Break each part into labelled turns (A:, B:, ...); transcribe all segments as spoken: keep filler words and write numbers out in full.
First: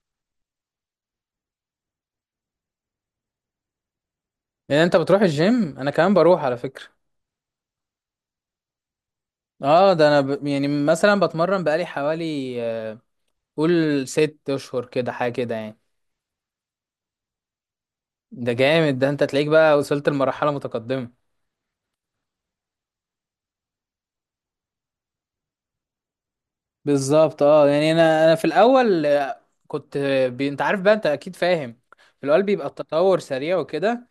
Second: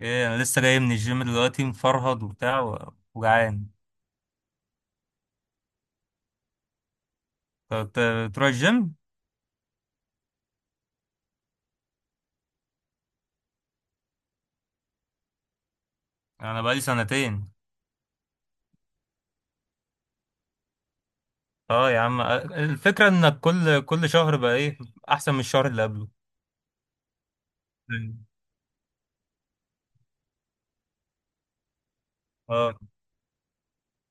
A: ايه، انا لسه جاي من الجيم دلوقتي مفرهد وبتاع و- وجعان.
B: يعني انت بتروح الجيم انا كمان بروح على فكرة.
A: ت- ت- تروح الجيم؟
B: اه ده انا ب... يعني مثلا بتمرن بقالي حوالي آه، قول ست اشهر كده حاجة كده يعني.
A: انا بقالي سنتين.
B: ده جامد ده انت تلاقيك بقى وصلت لمرحلة متقدمة.
A: اه يا عم، أ- الفكره انك كل كل شهر بقى ايه احسن من الشهر اللي قبله.
B: بالظبط اه يعني
A: أيوة.
B: انا انا في الاول آه، كنت آه، بي... انت عارف بقى انت اكيد فاهم. في الاول بيبقى
A: اه،
B: التطور سريع وكده.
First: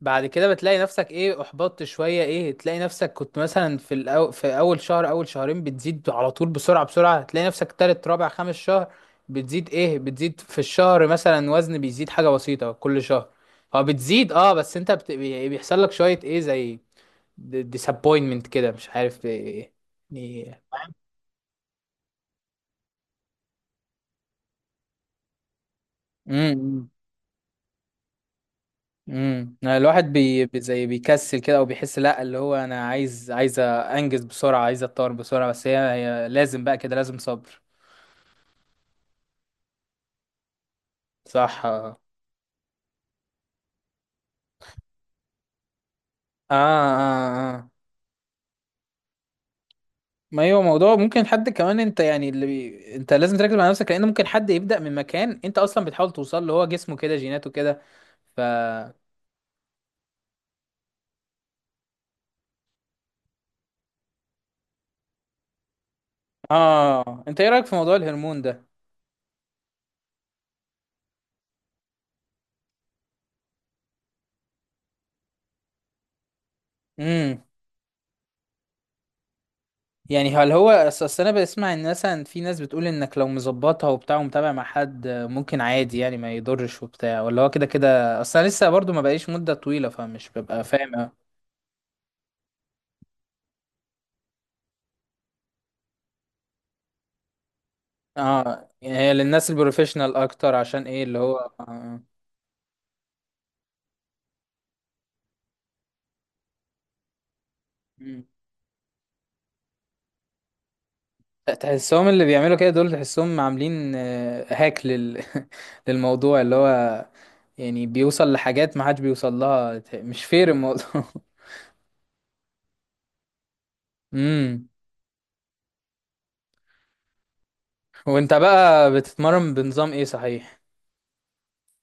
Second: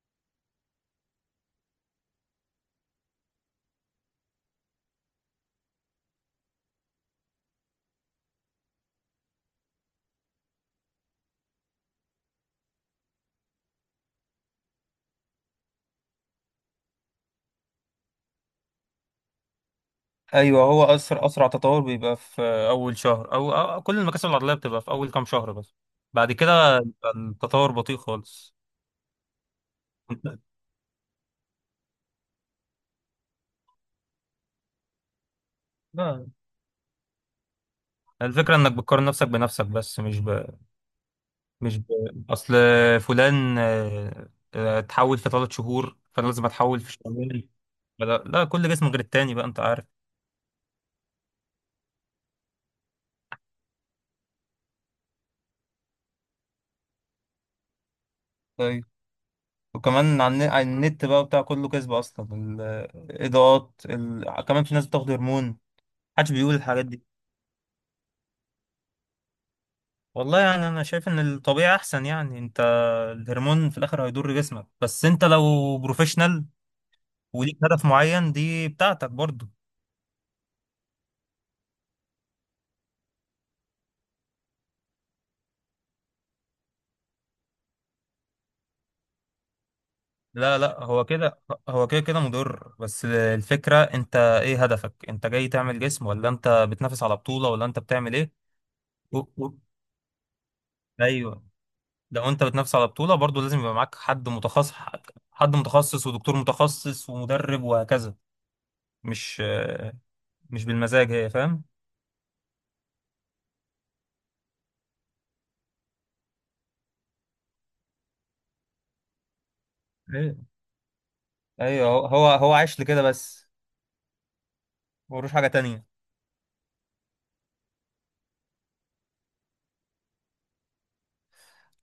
B: بعد كده بتلاقي نفسك ايه احبطت شوية ايه تلاقي نفسك كنت مثلا في الأو... في اول شهر اول شهرين بتزيد على طول بسرعة بسرعة تلاقي نفسك تالت رابع خامس شهر بتزيد ايه بتزيد في الشهر مثلا وزن بيزيد حاجة بسيطة كل شهر. هو بتزيد اه بس انت بت... بي- بيحصل لك شوية ايه زي ديسابوينتمنت كده مش عارف ايه
A: ايوه، هو اسرع اسرع تطور بيبقى في اول شهر او أو كل المكاسب العضليه بتبقى في اول كام شهر بس. بعد كده
B: يعني.
A: التطور بطيء خالص.
B: امم الواحد
A: أنت-
B: بي بي- زي بيكسل كده او بيحس لا اللي هو انا عايز عايز انجز بسرعه عايز اتطور بسرعه بس هي,
A: آه.
B: هي لازم بقى كده لازم صبر.
A: الفكره انك بتقارن نفسك بنفسك بس مش ب...
B: صح اه
A: مش ب...
B: اه.
A: اصل فلان، آه، آه، اتحول في تلات شهور، فانا لازم
B: اه
A: اتحول في شهرين.
B: آه.
A: فلا- لا، كل جسم غير التاني، بقى انت عارف.
B: ما هو موضوع ممكن حد كمان انت يعني اللي بي... انت لازم تركز مع نفسك لان ممكن حد يبدا من مكان انت اصلا بتحاول توصل له هو جسمه كده جيناته كده ف.
A: طيب، وكمان على الن- على النت بقى بتاع كله كذب اصلا. الاضاءات، ال... كمان في ناس بتاخد هرمون، محدش بيقول الحاجات دي.
B: اه انت ايه رايك في موضوع الهرمون ده.
A: والله يعني انا شايف ان الطبيعي احسن. يعني انت الهرمون في الاخر هيضر جسمك، بس انت لو بروفيشنال
B: امم.
A: وليك هدف معين دي بتاعتك برضه.
B: يعني هل هو اصل أصل انا بسمع ان مثلا في ناس بتقول انك لو مظبطها وبتاع ومتابع مع حد ممكن عادي يعني ما يضرش وبتاع ولا هو كده كده اصل انا لسه برضو ما بقيش مدة طويلة فمش
A: لا
B: ببقى
A: لا،
B: فاهم
A: هو
B: أوي.
A: كده. هو كده كده مضر، بس الفكرة انت ايه هدفك؟ انت جاي تعمل جسم ولا انت بتنافس على بطولة ولا انت بتعمل ايه؟
B: اه يعني هي
A: و...
B: للناس
A: و...
B: البروفيشنال اكتر عشان ايه اللي هو
A: ايوه،
B: آه.
A: لو انت بتنافس على بطولة برضو لازم يبقى معاك حد متخصص. حد متخصص ودكتور متخصص ومدرب وهكذا.
B: مم.
A: مش مش بالمزاج، هي فاهم.
B: تحسهم اللي بيعملوا كده دول تحسهم عاملين آه، هاك لل... للموضوع اللي هو يعني بيوصل لحاجات ما حدش بيوصل لها مش
A: ايوه
B: فير الموضوع
A: ايوه، هو هو هو عايش لكده بس،
B: امم.
A: ملوش حاجة تانية.
B: وانت بقى بتتمرن بنظام ايه صحيح.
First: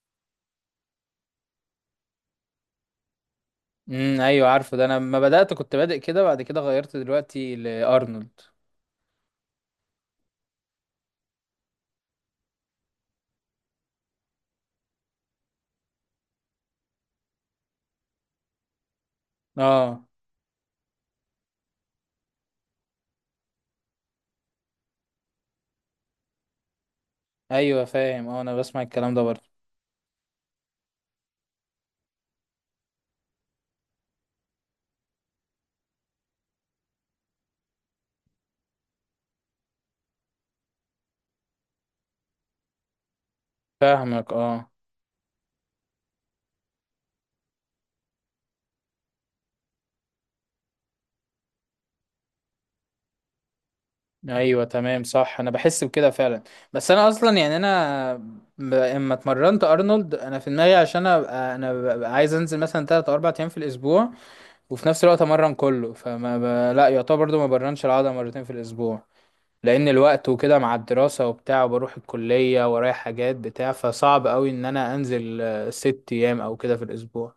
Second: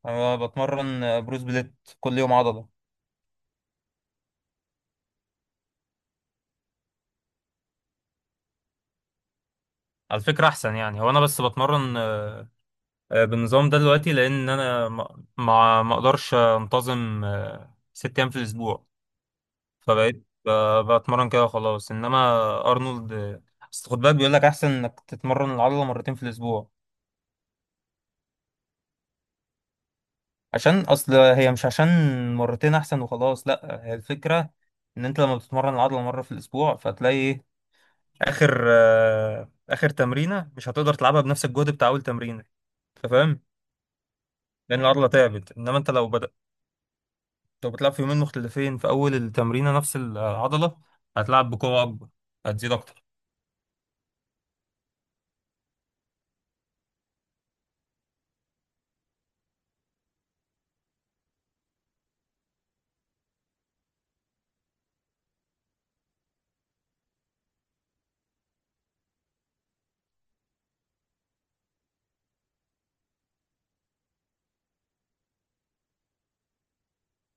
A: انا بتمرن بروس بليت، كل يوم عضلة.
B: امم، ايوه عارفه ده انا لما بدأت كنت بادئ كده بعد كده غيرت دلوقتي لأرنولد.
A: على فكرة احسن. يعني هو انا بس بتمرن آه، بالنظام ده دلوقتي لان انا ما ما ما اقدرش انتظم آه، ست ايام في الاسبوع.
B: اه.
A: فبقيت ب- بتمرن كده خلاص. انما ارنولد، آه، اصل خد بالك بيقول لك احسن انك تتمرن العضله مرتين في الاسبوع.
B: ايوه فاهم اه انا بسمع الكلام ده برضه.
A: عشان اصل هي مش عشان مرتين احسن وخلاص، لا هي الفكره ان انت لما بتتمرن العضله مره في الاسبوع فتلاقي ايه اخر آه، اخر تمرينه مش هتقدر تلعبها بنفس الجهد بتاع اول تمرينه، انت فاهم؟
B: فاهمك اه.
A: لان العضله تعبت. انما انت لو بدأ، لو بتلعب في يومين مختلفين في أول التمرينة نفس العضلة هتلعب بقوة أكبر، هتزيد أكتر.
B: ايوه تمام صح انا بحس بكده فعلا. بس انا اصلا يعني انا ب- اما اتمرنت ارنولد انا في دماغي عشان ابقى انا ببقى عايز انزل مثلا تلات او اربعة ايام في الاسبوع وفي نفس الوقت امرن كله فما ب... لا يعتبر برضه ما برنش العضله مرتين في الاسبوع لان الوقت وكده مع الدراسة وبتاع وبروح الكلية ورايا حاجات بتاع فصعب قوي ان انا انزل آه، ست ايام او كده في الاسبوع.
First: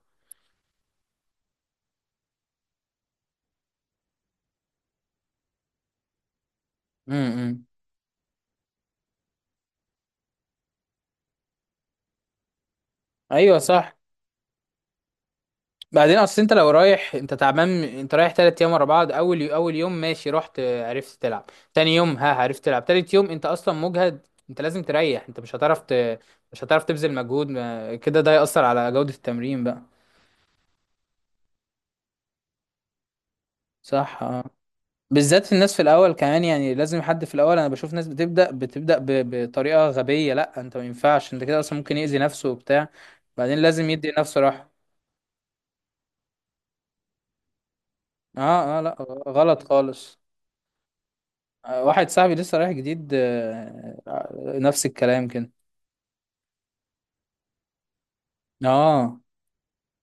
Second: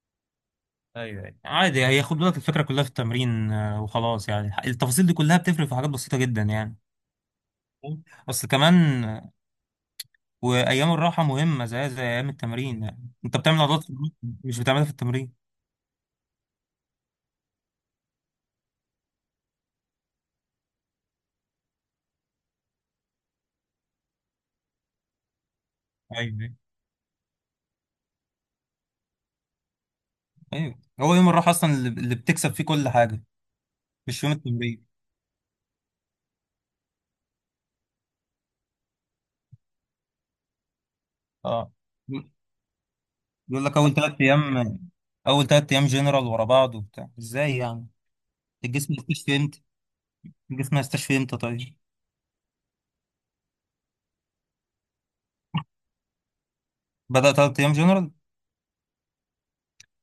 A: ايوه ايوه عادي. هي خد بالك الفكره كلها في التمرين آه، وخلاص. يعني التفاصيل دي كلها بتفرق في حاجات بسيطه جدا يعني.
B: امم،
A: فاهم؟ اصل كمان، آه، وايام الراحه مهمه زي زي ايام التمرين. يعني انت
B: ايوه
A: بتعمل عضلات في
B: صح.
A: البيت، مش بتعملها في التمرين.
B: بعدين اصل انت لو رايح انت تعبان انت رايح تلات ايام ورا بعض اول يو... اول يوم ماشي رحت آه، عرفت تلعب تاني يوم ها عرفت تلعب تالت يوم انت اصلا مجهد انت لازم تريح انت مش هتعرف ت...
A: ايوه ايوه.
B: مش هتعرف تبذل مجهود ما- كده ده يأثر على جودة التمرين بقى.
A: أيوة. هو يوم الراحه اصلا اللي اللي بتكسب فيه كل حاجه،
B: صح
A: مش يوم
B: اه.
A: التمرين.
B: بالذات في الناس في الاول كمان يعني لازم حد في الاول انا بشوف ناس بتبدا بتبدا ب- بطريقه غبيه لا انت ما ينفعش انت كده
A: اه.
B: اصلا ممكن يأذي نفسه وبتاع بعدين
A: يقول لك
B: لازم
A: اول
B: يدي
A: ثلاث
B: نفسه راحه.
A: ايام اول تلات ايام جنرال ورا بعض وبتاع ازاي يعني؟
B: اه اه،
A: الجسم
B: لا
A: مش
B: غلط
A: فهمت.
B: خالص.
A: تيجي في مستشفى امتى طيب؟
B: آه، واحد صاحبي لسه رايح جديد آه، آه، نفس الكلام كده.
A: بدأ تلات ايام جنرال.
B: اه.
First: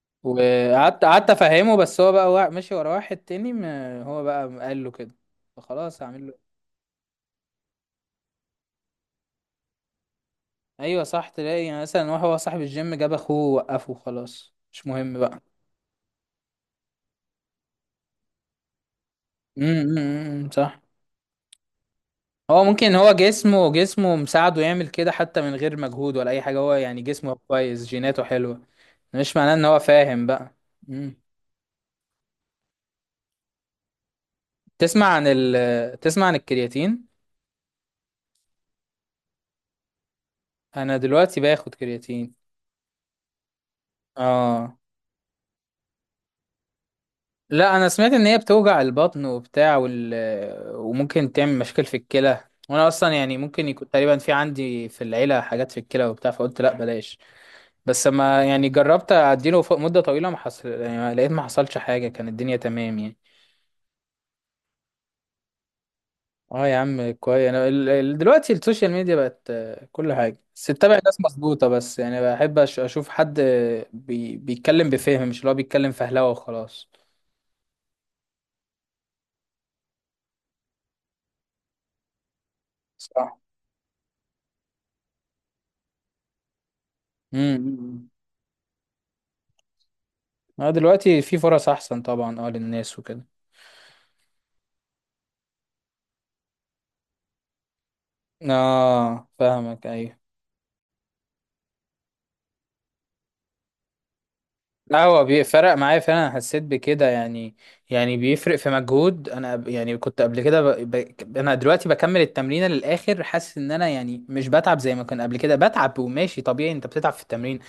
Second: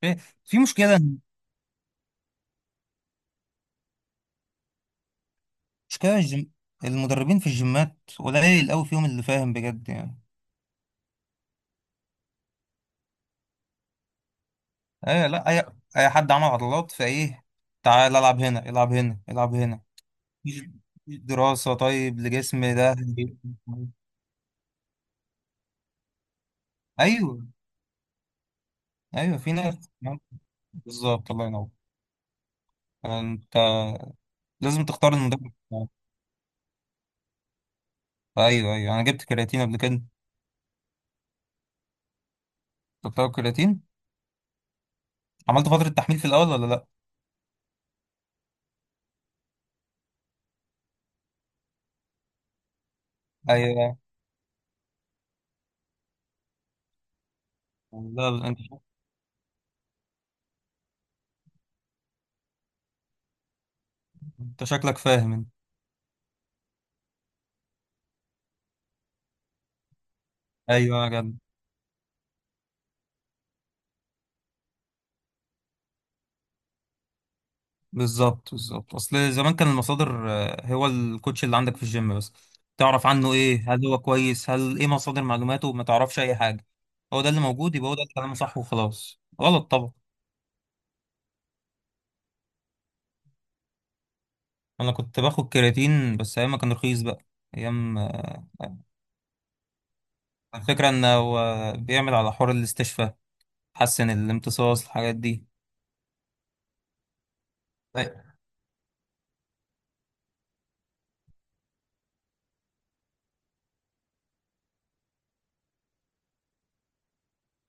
A: في في مشكله.
B: وقعدت قعدت افهمه بس هو بقى وا- ماشي ورا واحد تاني ما هو بقى قال له كده فخلاص
A: مشكله
B: هعمل له إيه؟
A: الجم... المدربين في الجيمات قليل قوي فيهم اللي فاهم بجد يعني.
B: ايوه صح تلاقي يعني مثلا واحد هو صاحب الجيم جاب اخوه ووقفه خلاص مش مهم
A: ايه،
B: بقى.
A: لا، اي اي حد عمل عضلات فايه، تعال العب هنا، العب هنا، العب هنا.
B: امم
A: مفيش
B: صح.
A: مفيش دراسه طيب
B: هو
A: لجسم
B: ممكن
A: ده.
B: هو جسمه جسمه مساعده يعمل كده حتى من غير مجهود ولا اي حاجه هو يعني جسمه
A: ايوه
B: كويس جيناته حلوه. مش
A: ايوه، في
B: معناه ان هو
A: ناس.
B: فاهم بقى. مم.
A: بالظبط، الله ينور. انت لازم
B: تسمع
A: تختار
B: عن
A: المدرب بتاعك.
B: ال تسمع عن الكرياتين.
A: ايوه ايوه، انا جبت كرياتين قبل كده.
B: انا دلوقتي باخد كرياتين.
A: كنت بتاخد كرياتين.
B: اه
A: عملت فتره تحميل في الاول ولا لا؟
B: لا انا سمعت ان هي بتوجع البطن وبتاع وال... وممكن تعمل مشاكل في الكلى وانا اصلا يعني ممكن يكون
A: ايوه.
B: تقريبا في عندي في العيله حاجات في الكلى وبتاع فقلت لا بلاش. بس
A: لا
B: ما
A: لا،
B: يعني جربت اديله فوق مده طويله ما حصل يعني لقيت ما حصلش حاجه كان الدنيا تمام يعني.
A: انت شكلك فاهم انت.
B: اه يا عم كويس انا ال- ال- دلوقتي السوشيال ميديا بقت آه، كل حاجه بس اتبع
A: ايوه يا
B: ناس
A: جدع،
B: مظبوطه بس يعني بحب أش- اشوف حد آه، بي بيتكلم بفهم مش اللي هو بيتكلم فهلوه وخلاص.
A: بالظبط بالظبط. اصل زمان كان المصادر آه، هو الكوتش اللي عندك في الجيم بس. تعرف عنه
B: صح.
A: ايه؟ هل هو كويس؟ هل ايه مصادر معلوماته؟ ما تعرفش اي حاجه، هو ده اللي موجود يبقى هو ده
B: امم.
A: الكلام صح وخلاص. غلط طبعا.
B: اه دلوقتي في فرص احسن طبعا اه للناس وكده.
A: انا كنت باخد كرياتين بس ايام ما كان رخيص بقى. ايام آه،
B: اه فاهمك ايوه.
A: الفكره انه هو بيعمل على حوار الاستشفاء، حسن الامتصاص،
B: لا
A: الحاجات
B: هو
A: دي.
B: بيفرق معايا فعلا أنا حسيت بكده يعني. يعني
A: ايوه
B: بيفرق في مجهود انا ب- يعني كنت قبل كده ب... ب... انا دلوقتي بكمل التمرين للاخر حاسس ان انا يعني مش بتعب زي ما كان قبل كده بتعب وماشي طبيعي انت بتتعب في التمرين.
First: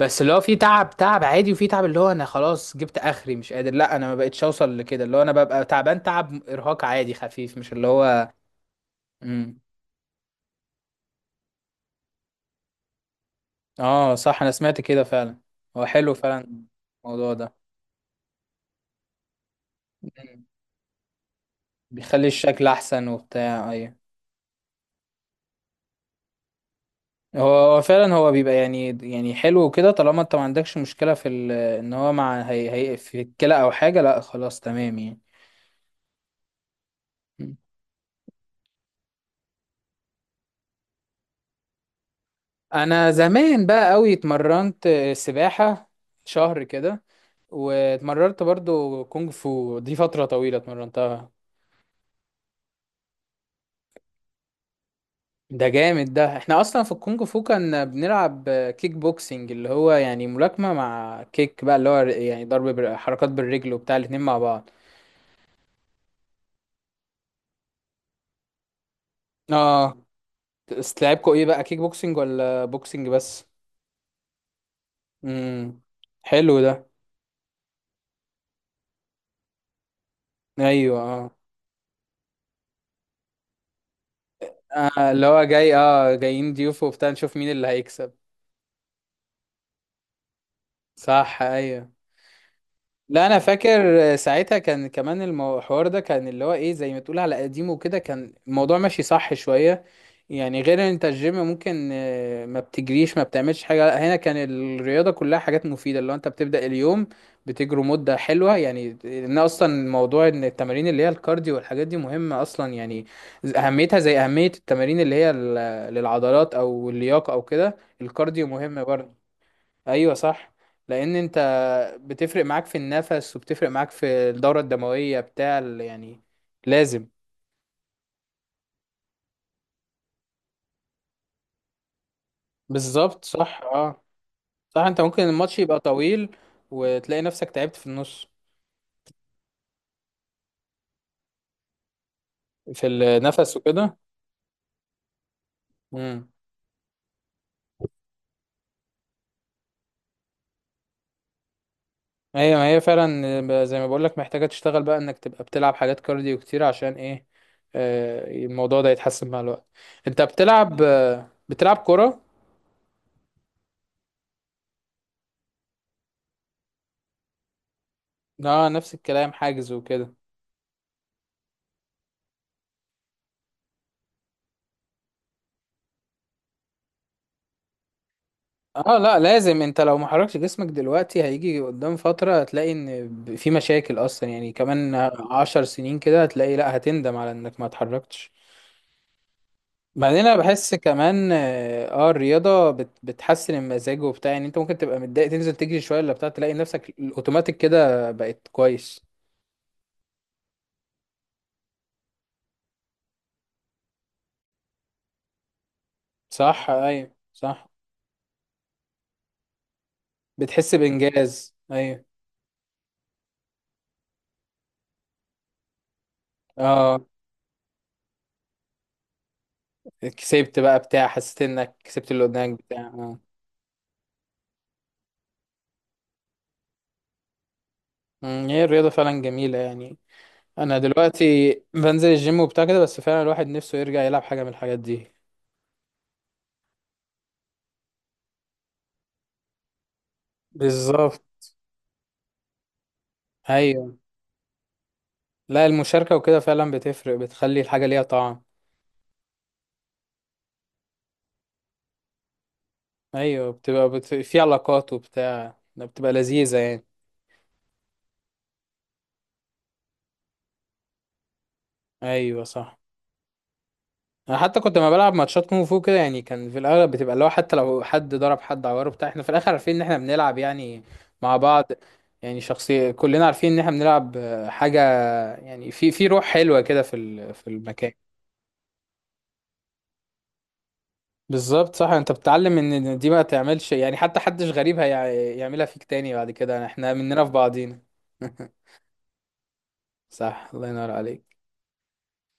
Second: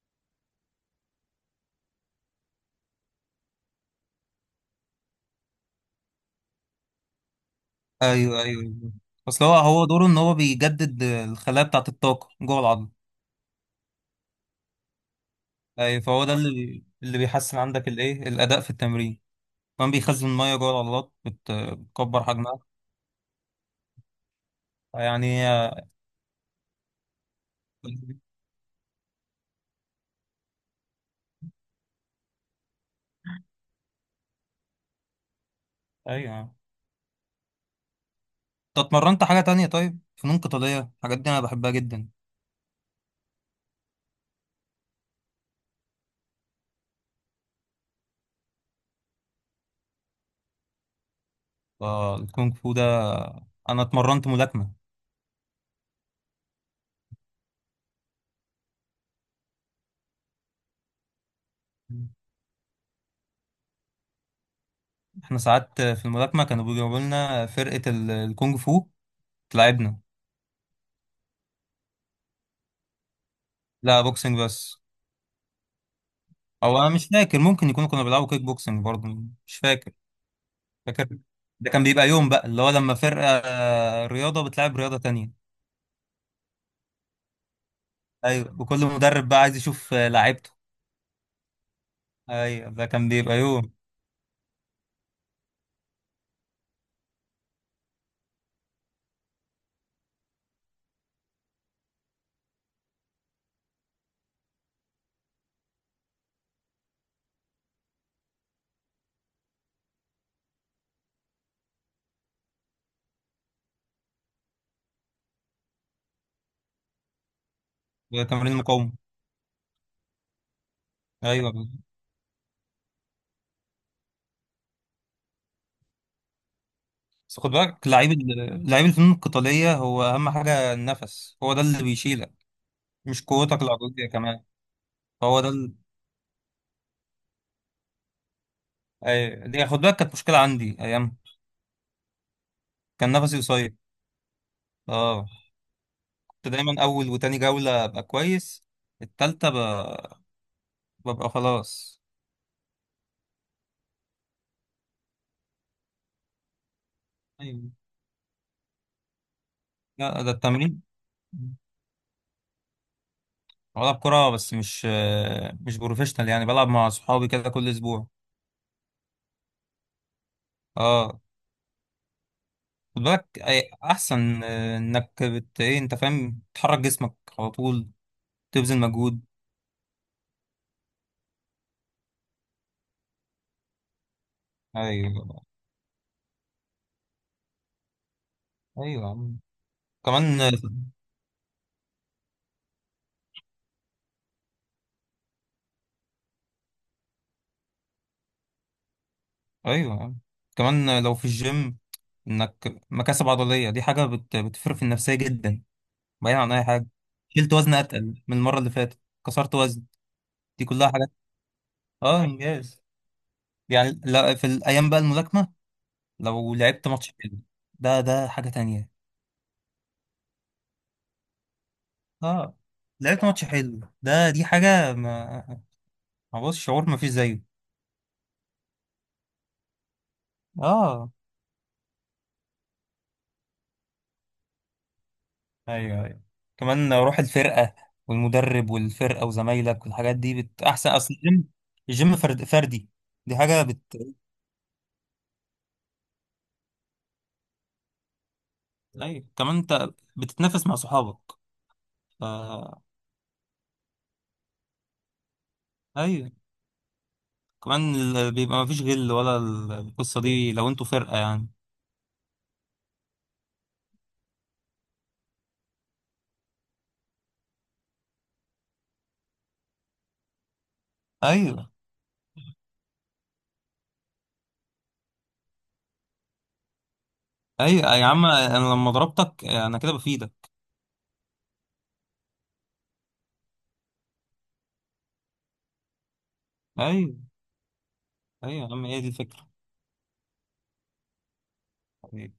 B: بس اللي هو في تعب تعب عادي وفي تعب اللي هو انا خلاص جبت اخري مش قادر لا انا ما بقتش اوصل لكده اللي هو انا ببقى تعبان تعب ارهاق عادي خفيف مش اللي هو.
A: ايوه ايوه. اصل هو
B: امم
A: هو دوره ان هو بيجدد الخلايا بتاعه، الطاقه جوه العظم.
B: اه صح انا سمعت كده فعلا. هو
A: اي،
B: حلو
A: فهو ده
B: فعلا
A: اللي اللي
B: الموضوع ده.
A: بيحسن عندك الايه الاداء في التمرين. كمان بيخزن
B: مم.
A: الميه جوه العضلات، بت- بتكبر
B: بيخلي
A: حجمها
B: الشكل احسن وبتاع ايوه.
A: يعني.
B: هو هو فعلا هو بيبقى يعني يعني حلو وكده طالما انت ما عندكش مشكلة في ال- ان هو مع هي هي في الكلى او حاجة لا خلاص تمام يعني.
A: ايوه.
B: م.
A: انت اتمرنت حاجه تانية طيب؟ فنون قتاليه، الحاجات دي انا بحبها جدا.
B: انا زمان بقى قوي اتمرنت سباحة شهر كده واتمرنت برضو كونج فو دي فترة طويلة اتمرنتها.
A: فالكونغ فو ده، انا اتمرنت ملاكمه.
B: ده جامد ده احنا اصلا في الكونج فو كنا بنلعب كيك بوكسينج اللي هو يعني ملاكمة مع كيك بقى اللي هو يعني ضرب بال- حركات بالرجل وبتاع الاتنين مع بعض.
A: احنا ساعات في الملاكمه كانوا بيجيبوا لنا فرقه ال- الكونغ فو تلعبنا.
B: اه. بس لعبكوا ايه بقى كيك بوكسنج ولا بوكسنج بس.
A: لا، بوكسنج بس.
B: امم، حلو ده.
A: او انا مش فاكر، ممكن يكونوا كانوا بيلعبوا كيك بوكسنج برضه، مش فاكر.
B: ايوه
A: فاكر،
B: اه
A: ده كان بيبقى يوم بقى اللي هو لما فرقة آه، رياضة بتلعب رياضة
B: آه، اللي
A: تانية.
B: هو جاي اه جايين ضيوف وبتاع نشوف مين اللي هيكسب.
A: ايوه، وكل مدرب بقى عايز يشوف آه، لعيبته.
B: صح ايوه.
A: ايوه، ده كان
B: لا انا
A: بيبقى يوم.
B: فاكر ساعتها كان كمان المو- الحوار ده كان اللي هو ايه زي ما تقول على قديمه وكده كان الموضوع ماشي صح شوية. يعني غير ان انت الجيم ممكن آه، ما بتجريش ما بتعملش حاجة لا هنا كان الرياضة كلها حاجات مفيدة اللي هو انت بتبدأ اليوم بتجري مدة حلوة يعني ان اصلا موضوع ان التمارين اللي هي الكارديو والحاجات دي مهمة اصلا يعني. اهميتها زي اهمية التمارين اللي هي ال- للعضلات او اللياقة او كده
A: ده
B: الكارديو
A: تمرين
B: مهم
A: المقاومة.
B: برضه. ايوه صح. لان انت
A: ايوه،
B: بتفرق معاك في النفس وبتفرق معاك في الدورة الدموية بتاع ال- يعني لازم.
A: بس خد بالك لعيب ال- لعيب الفنون القتالية هو اهم حاجة النفس، هو ده اللي بيشيلك، مش
B: بالظبط صح
A: قوتك
B: اه
A: العضلية كمان.
B: صح. انت ممكن
A: فهو ده
B: الماتش
A: ال...
B: يبقى طويل وتلاقي نفسك تعبت في النص
A: ايوه، دي خد بالك كانت مشكلة عندي ايام،
B: في
A: كان نفسي
B: النفس
A: قصير.
B: وكده.
A: اه.
B: امم
A: كنت دايما اول وتاني جولة ابقى كويس. التالتة ب... ببقى خلاص.
B: هي ما هي فعلا زي ما بقول لك محتاجة تشتغل بقى انك تبقى بتلعب حاجات كارديو كتير عشان ايه
A: ايوه.
B: آه، الموضوع ده يتحسن مع الوقت. انت
A: لا، ده
B: بتلعب
A: التمرين.
B: بتلعب كرة.
A: بلعب كرة، بس مش مش بروفيشنال، يعني بلعب مع صحابي كده كل اسبوع.
B: اه نفس الكلام حاجز وكده.
A: اه. خد بالك أي- احسن آه، انك بت ايه انت فاهم، تحرك جسمك على طول، تبذل
B: اه لا
A: مجهود.
B: لازم انت لو ما حركتش جسمك دلوقتي هيجي قدام فترة هتلاقي ان ب- في مشاكل اصلا يعني. كمان
A: ايوه
B: عشر سنين كده هتلاقي لا هتندم على انك ما اتحركتش.
A: ايوه يا عم.
B: بعدين انا
A: كمان.
B: بحس كمان اه آه، الرياضة بت بتحسن المزاج وبتاع يعني انت ممكن تبقى متضايق تنزل تجري شوية ولا بتاع تلاقي نفسك الاوتوماتيك كده بقت كويس.
A: ايوه يا عم، كمان لو في الجيم انك مكاسب عضلية دي حاجة بت... بتفرق في النفسية جدا، بعيد عن اي
B: صح
A: حاجة.
B: ايوه
A: شلت
B: صح.
A: وزن اتقل من المرة اللي فاتت، كسرت وزن، دي
B: بتحس
A: كلها حاجات.
B: بانجاز ايوه.
A: اه، انجاز، يعني. لا، في الايام بقى الملاكمة، لو لعبت
B: اه
A: ماتش حلو ده ده حاجة تانية.
B: كسبت بقى بتاع حسيت انك كسبت اللي
A: اه.
B: قدامك بتاع اه.
A: لعبت ماتش حلو، ده دي حاجة ما، ما بص شعور ما فيش زيه.
B: مم، هي الرياضة فعلا جميلة يعني. انا
A: اه.
B: دلوقتي بنزل الجيم وبتاع كده بس فعلا الواحد نفسه يرجع يلعب حاجه من الحاجات دي.
A: ايوه ايوه. كمان روح الفرقة والمدرب والفرقة وزمايلك والحاجات دي بت... احسن. اصل
B: بالظبط.
A: الجيم الجيم فرد فردي، دي حاجة بت.
B: ايوه لا المشاركه وكده فعلا بتفرق بتخلي الحاجه ليها طعم.
A: ايوه كمان انت بتتنافس مع صحابك ف...
B: ايوه بتبقى بت... في علاقات وبتاع بتبقى
A: ايوه.
B: لذيذه يعني.
A: كمان ال- بيبقى ما فيش غل، ولا ال- القصة دي لو انتوا فرقة يعني.
B: ايوه صح. انا حتى كنت لما بلعب ماتشات كونغ فو كده يعني كان في الاغلب بتبقى لو حتى لو حد ضرب حد عوره بتاع احنا في الاخر عارفين ان احنا بنلعب يعني مع
A: ايوه
B: بعض. يعني شخصيه كلنا عارفين ان احنا بنلعب آه، حاجه يعني في في روح حلوه كده في ال... في المكان.
A: ايوه يا عم، انا لما ضربتك انا كده بفيدك.
B: بالظبط صح. انت بتتعلم ان إن دي ما تعملش يعني حتى حدش غريب هيعملها فيك تاني بعد كده احنا
A: ايوه
B: مننا في بعضينا
A: ايوه يا عم، هي دي الفكره،
B: صح الله ينور عليك.
A: يعني.